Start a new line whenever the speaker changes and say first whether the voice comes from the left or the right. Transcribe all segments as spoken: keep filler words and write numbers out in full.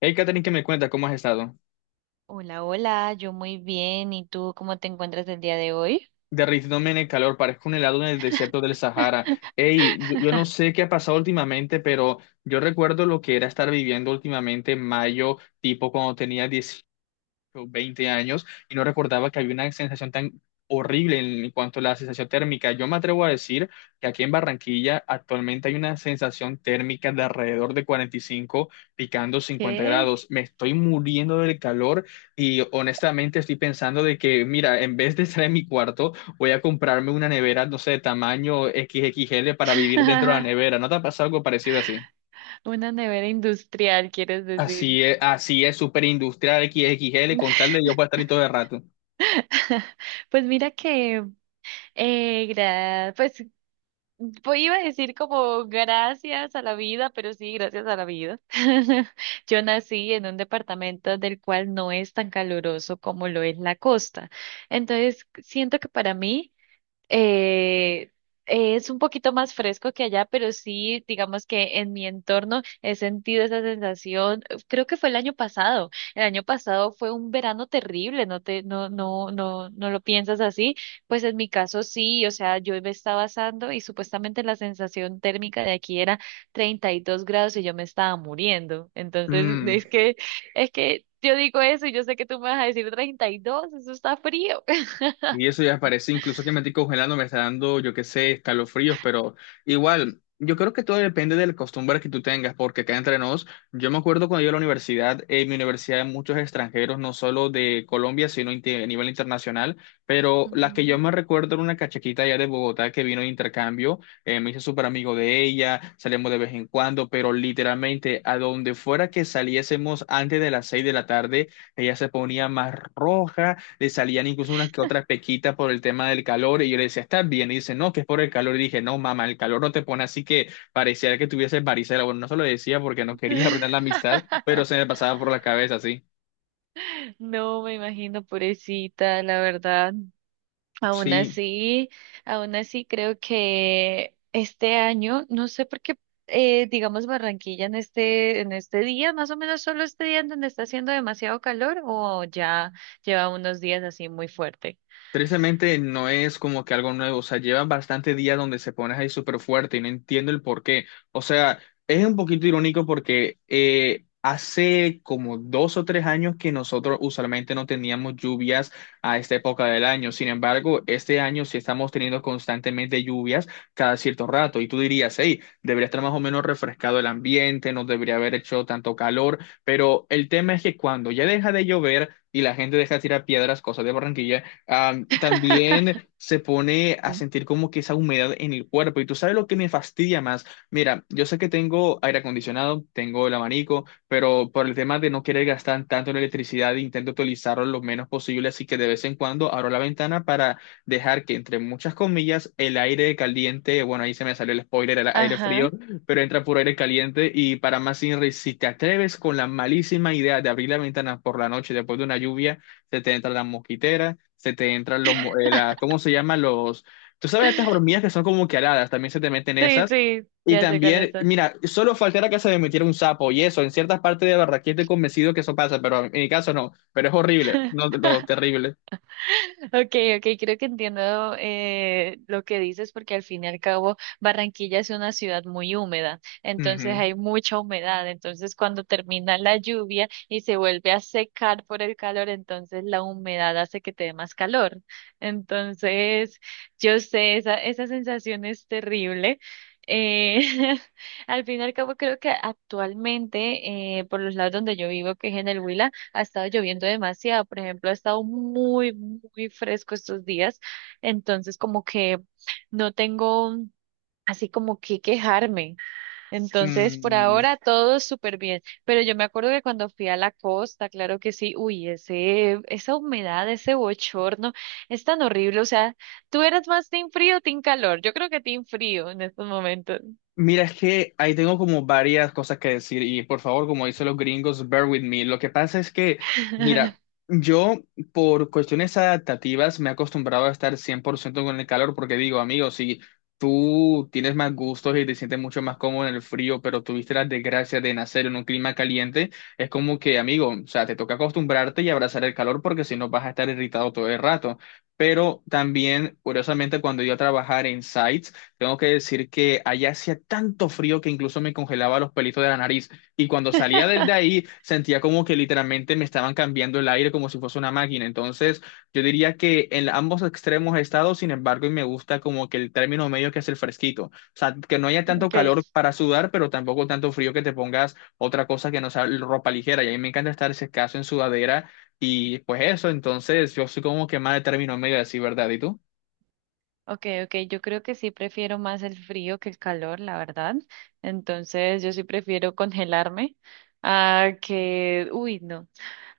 left: Hey, Catherine, ¿que me cuenta? ¿Cómo has estado?
right: Hola, hola, yo muy bien. ¿Y tú cómo te encuentras el día de hoy?
left: Derritiéndome en el calor, parezco un helado en el desierto del Sahara. Hey, yo, yo no sé qué ha pasado últimamente, pero yo recuerdo lo que era estar viviendo últimamente en mayo, tipo cuando tenía o veinte años y no recordaba que había una sensación tan horrible en cuanto a la sensación térmica. Yo me atrevo a decir que aquí en Barranquilla actualmente hay una sensación térmica de alrededor de cuarenta y cinco picando cincuenta
right: ¿Qué?
left: grados. Me estoy muriendo del calor y honestamente estoy pensando de que, mira, en vez de estar en mi cuarto, voy a comprarme una nevera, no sé, de tamaño X X L para vivir dentro de la nevera. ¿No te ha pasado algo parecido así?
right: Una nevera industrial, quieres decir.
left: Así es, así es, súper industrial X X L con tal de yo poder estar ahí todo el rato.
right: Pues mira que, eh, gra- pues pues iba a decir como gracias a la vida, pero sí, gracias a la vida. Yo nací en un departamento del cual no es tan caluroso como lo es la costa. Entonces, siento que para mí, eh, es un poquito más fresco que allá, pero sí, digamos que en mi entorno he sentido esa sensación. eh, Creo que fue el año pasado. El año pasado fue un verano terrible, no te, no, no, no, no lo piensas así. Pues en mi caso sí, o sea, yo me estaba asando y supuestamente la sensación térmica de aquí era treinta y dos grados y yo me estaba muriendo. Entonces,
left: Mm.
right: es que, es que yo digo eso y yo sé que tú me vas a decir treinta y dos, eso está frío.
left: Y eso ya parece, incluso que me estoy congelando, me está dando, yo qué sé, escalofríos, pero igual, yo creo que todo depende de la costumbre que tú tengas, porque acá entre nos, yo me acuerdo cuando yo a la universidad, en mi universidad hay muchos extranjeros, no solo de Colombia, sino inte- a nivel internacional, pero la que yo me recuerdo era una cachaquita allá de Bogotá que vino de intercambio. Eh, me hice súper amigo de ella, salimos de vez en cuando, pero literalmente a donde fuera que saliésemos antes de las seis de la tarde, ella se ponía más roja, le salían incluso unas que otras pequitas por el tema del calor y yo le decía, ¿estás bien? Y dice, no, que es por el calor. Y dije, no, mamá, el calor no te pone así, que parecía que tuviese varicela. Bueno, no se lo decía porque no quería arruinar la amistad, pero se me pasaba por la cabeza, sí.
right: No me imagino, pobrecita, la verdad. Aún
left: Sí,
right: así, aún así creo que este año, no sé por qué, eh, digamos Barranquilla en este, en este día, más o menos solo este día en donde está haciendo demasiado calor o ya lleva unos días así muy fuerte.
left: tristemente no es como que algo nuevo, o sea, llevan bastante días donde se pones ahí súper fuerte y no entiendo el por qué. O sea, es un poquito irónico porque eh, hace como dos o tres años que nosotros usualmente no teníamos lluvias a esta época del año. Sin embargo, este año sí estamos teniendo constantemente lluvias cada cierto rato y tú dirías, hey, debería estar más o menos refrescado el ambiente, no debería haber hecho tanto calor, pero el tema es que cuando ya deja de llover. Y la gente deja de tirar piedras, cosas de Barranquilla, Am, también se pone a sentir como que esa humedad en el cuerpo. Y tú sabes lo que me fastidia más. Mira, yo sé que tengo aire acondicionado, tengo el abanico, pero por el tema de no querer gastar tanto en electricidad, intento utilizarlo lo menos posible. Así que de vez en cuando abro la ventana para dejar que, entre muchas comillas, el aire caliente, bueno, ahí se me salió el spoiler, el aire frío,
right: Ajá,
left: pero entra puro aire caliente. Y para más, Inri, si te atreves con la malísima idea de abrir la ventana por la noche después de una lluvia, se te entra la mosquitera, se te entran los, mo- eh, la- ¿cómo se llaman los? Tú sabes estas hormigas que son como que aladas, también se te meten
right: sí,
left: esas.
right: sí,
left: Y
right: ya sé cuáles
left: también,
right: son.
left: mira, solo faltara que se me metiera un sapo y eso, en ciertas partes de Barranquilla estoy convencido que eso pasa, pero en mi caso no, pero es horrible, no, no, terrible.
right: Okay, okay, creo que entiendo eh, lo que dices, porque al fin y al cabo Barranquilla es una ciudad muy húmeda, entonces
left: Ujú.
right: hay mucha humedad, entonces cuando termina la lluvia y se vuelve a secar por el calor, entonces la humedad hace que te dé más calor. Entonces, yo sé, esa, esa sensación es terrible. Eh, Al fin y al cabo creo que actualmente, eh, por los lados donde yo vivo, que es en el Huila, ha estado lloviendo demasiado. Por ejemplo, ha estado muy, muy fresco estos días, entonces como que no tengo así como que quejarme. Entonces, por
left: Mm.
right: ahora todo súper bien, pero yo me acuerdo que cuando fui a la costa, claro que sí, uy, ese, esa humedad, ese bochorno es tan horrible, o sea, ¿tú eras más team frío o team calor? Yo creo que team frío en estos momentos.
left: Mira, es que ahí tengo como varias cosas que decir y por favor, como dicen los gringos, bear with me. Lo que pasa es que, mira, yo por cuestiones adaptativas me he acostumbrado a estar cien por ciento con el calor porque digo, amigo, si tú tienes más gustos y te sientes mucho más cómodo en el frío, pero tuviste la desgracia de nacer en un clima caliente, es como que, amigo, o sea, te toca acostumbrarte y abrazar el calor porque si no vas a estar irritado todo el rato. Pero también, curiosamente, cuando yo a trabajar en sites, tengo que decir que allá hacía tanto frío que incluso me congelaba los pelitos de la nariz. Y cuando salía del de ahí, sentía como que literalmente me estaban cambiando el aire como si fuese una máquina. Entonces, yo diría que en ambos extremos he estado, sin embargo, y me gusta como que el término medio que es el fresquito. O sea, que no haya tanto calor
right: Ok.
left: para sudar, pero tampoco tanto frío que te pongas otra cosa que no sea ropa ligera. Y a mí me encanta estar ese caso en sudadera. Y pues eso, entonces, yo soy como que más de término medio, así, ¿verdad? ¿Y tú?
right: Okay, okay, yo creo que sí prefiero más el frío que el calor, la verdad. Entonces, yo sí prefiero congelarme a que, uy, no,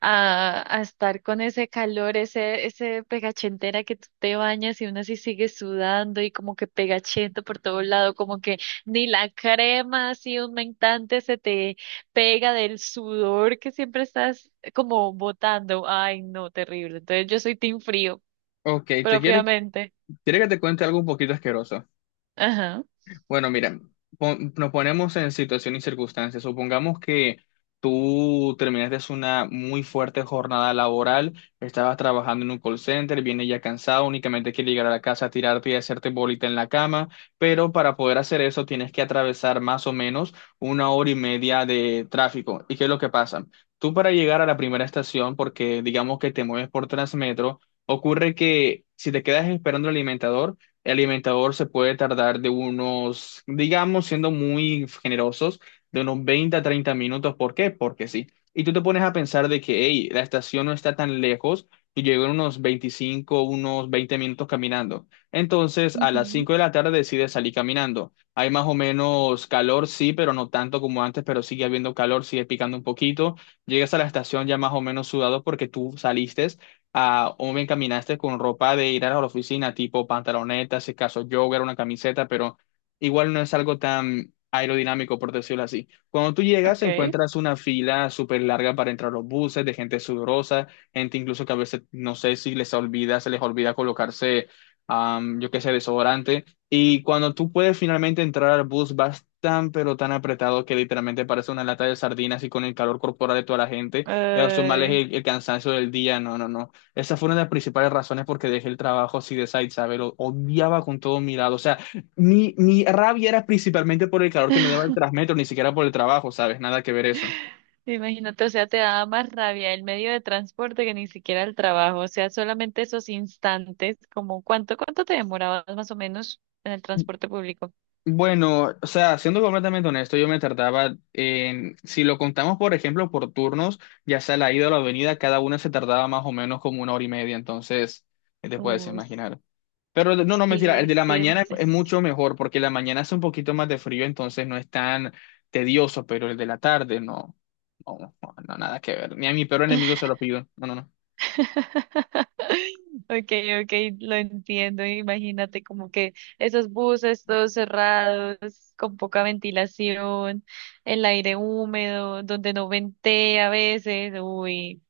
right: a, a estar con ese calor, ese, ese pegachentera que tú te bañas y uno así sigue sudando y como que pegachento por todo lado, como que ni la crema así mentante se te pega del sudor que siempre estás como botando. Ay, no, terrible. Entonces, yo soy team frío,
left: Ok, te quiero
right: propiamente.
left: quiero que te cuente algo un poquito asqueroso.
right: Ajá.
left: Bueno, mira, pon- nos ponemos en situación y circunstancias. Supongamos que tú terminaste una muy fuerte jornada laboral, estabas trabajando en un call center, vienes ya cansado, únicamente quieres llegar a la casa, tirarte y hacerte bolita en la cama, pero para poder hacer eso tienes que atravesar más o menos una hora y media de tráfico. ¿Y qué es lo que pasa? Tú para llegar a la primera estación, porque digamos que te mueves por Transmetro, ocurre que si te quedas esperando el alimentador, el alimentador se puede tardar de unos, digamos, siendo muy generosos, de unos veinte a treinta minutos. ¿Por qué? Porque sí. Y tú te pones a pensar de que, hey, la estación no está tan lejos y llego en unos veinticinco, unos veinte minutos caminando. Entonces, a las cinco de la tarde decides salir caminando. Hay más o menos calor, sí, pero no tanto como antes, pero sigue habiendo calor, sigue picando un poquito. Llegas a la estación ya más o menos sudado porque tú saliste a o bien caminaste con ropa de ir a la oficina, tipo pantaloneta, si acaso jogger, una camiseta, pero igual no es algo tan aerodinámico, por decirlo así. Cuando tú llegas,
right: Ok. Ay.
left: encuentras una fila súper larga para entrar a los buses, de gente sudorosa, gente incluso que a veces, no sé si les olvida, se les olvida colocarse, am, yo qué sé, desodorante. Y cuando tú puedes finalmente entrar al bus, vas tan, pero tan apretado que literalmente parece una lata de sardinas y con el calor corporal de toda la gente, y a los el, el cansancio del día, no, no, no. Esa fue una de las principales razones porque dejé el trabajo así de side, ¿sabes? Lo odiaba con todo mi lado. O sea, mi, mi rabia era principalmente por el calor que me daba el Transmetro, ni siquiera por el trabajo, ¿sabes? Nada que ver eso.
right: Imagínate, o sea, te daba más rabia el medio de transporte que ni siquiera el trabajo, o sea, solamente esos instantes. ¿Como cuánto, cuánto te demorabas más o menos en el transporte público?
left: Bueno, o sea, siendo completamente honesto, yo me tardaba en, si lo contamos, por ejemplo, por turnos, ya sea la ida o la venida, cada una se tardaba más o menos como una hora y media. Entonces, ¿qué te puedes
right: Uy,
left: imaginar? Pero el- no, no, mentira, el
right: sí,
left: de la
right: sí.
left: mañana es mucho mejor porque la mañana hace un poquito más de frío, entonces no es tan tedioso, pero el de la tarde no, no, no, no, nada que ver. Ni a mi peor enemigo se lo pido. No, no, no.
right: Okay, okay, lo entiendo. Imagínate como que esos buses todos cerrados, con poca ventilación, el aire húmedo, donde no ventea a veces. Uy,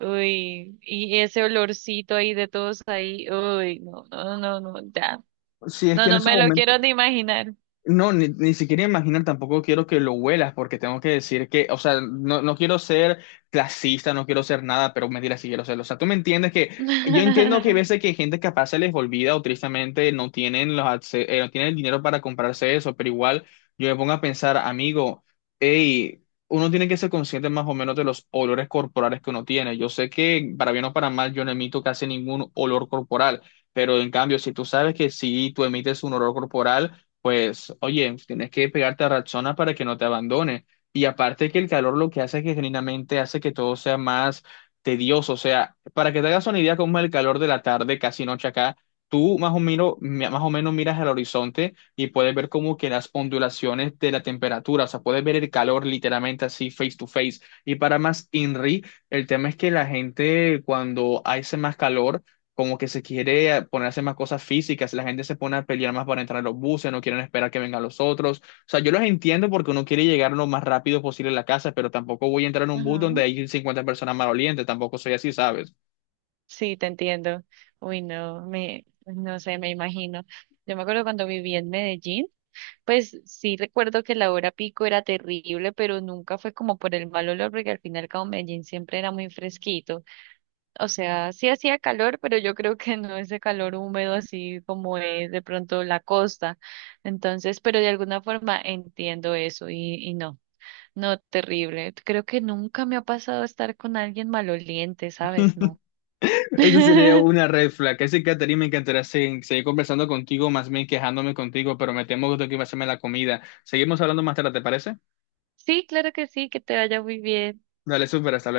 right: uy, y ese olorcito ahí de todos ahí, uy, no, no, no, no, ya,
left: Sí, es
right: no,
left: que en
right: no
left: esos
right: me lo
left: momentos.
right: quiero ni imaginar.
left: No, ni, ni siquiera imaginar, tampoco quiero que lo huelas, porque tengo que decir que, o sea, no, no quiero ser clasista, no quiero ser nada, pero mentira, sí quiero serlo. O sea, tú me entiendes que yo entiendo que hay veces que hay gente capaz se les olvida o tristemente no tienen los, acce- eh, no tienen el dinero para comprarse eso, pero igual yo me pongo a pensar, amigo, hey, uno tiene que ser consciente más o menos de los olores corporales que uno tiene. Yo sé que, para bien o para mal, yo no emito casi ningún olor corporal, pero en cambio, si tú sabes que si tú emites un olor corporal, pues, oye, tienes que pegarte a Rexona para que no te abandone. Y aparte que el calor lo que hace es que genuinamente hace que todo sea más tedioso. O sea, para que te hagas una idea cómo es el calor de la tarde, casi noche acá, tú más o menos, mi- más o menos miras al horizonte y puedes ver como que las ondulaciones de la temperatura, o sea, puedes ver el calor literalmente así face to face. Y para más INRI, el tema es que la gente cuando hace más calor como que se quiere ponerse más cosas físicas, la gente se pone a pelear más para entrar a los buses, no quieren esperar que vengan los otros. O sea, yo los entiendo porque uno quiere llegar lo más rápido posible a la casa, pero tampoco voy a entrar en un bus
right: Ajá.
left: donde hay cincuenta personas malolientes, tampoco soy así, ¿sabes?
right: Sí, te entiendo. Uy, no, me, no sé, me imagino. Yo me acuerdo cuando viví en Medellín. Pues sí recuerdo que la hora pico era terrible, pero nunca fue como por el mal olor, porque al final como Medellín siempre era muy fresquito. O sea, sí hacía calor, pero yo creo que no ese calor húmedo así como es de pronto la costa. Entonces, pero de alguna forma entiendo eso, y, y no, no, terrible. Creo que nunca me ha pasado estar con alguien maloliente, ¿sabes? No.
left: Eso sería una red flag. Ese Caterina me encantaría se- seguir conversando contigo, más bien quejándome contigo, pero me temo que tengo que ir a hacerme la comida. Seguimos hablando más tarde, ¿te parece?
right: Sí, claro que sí, que te vaya muy bien.
left: Dale, súper, hasta luego.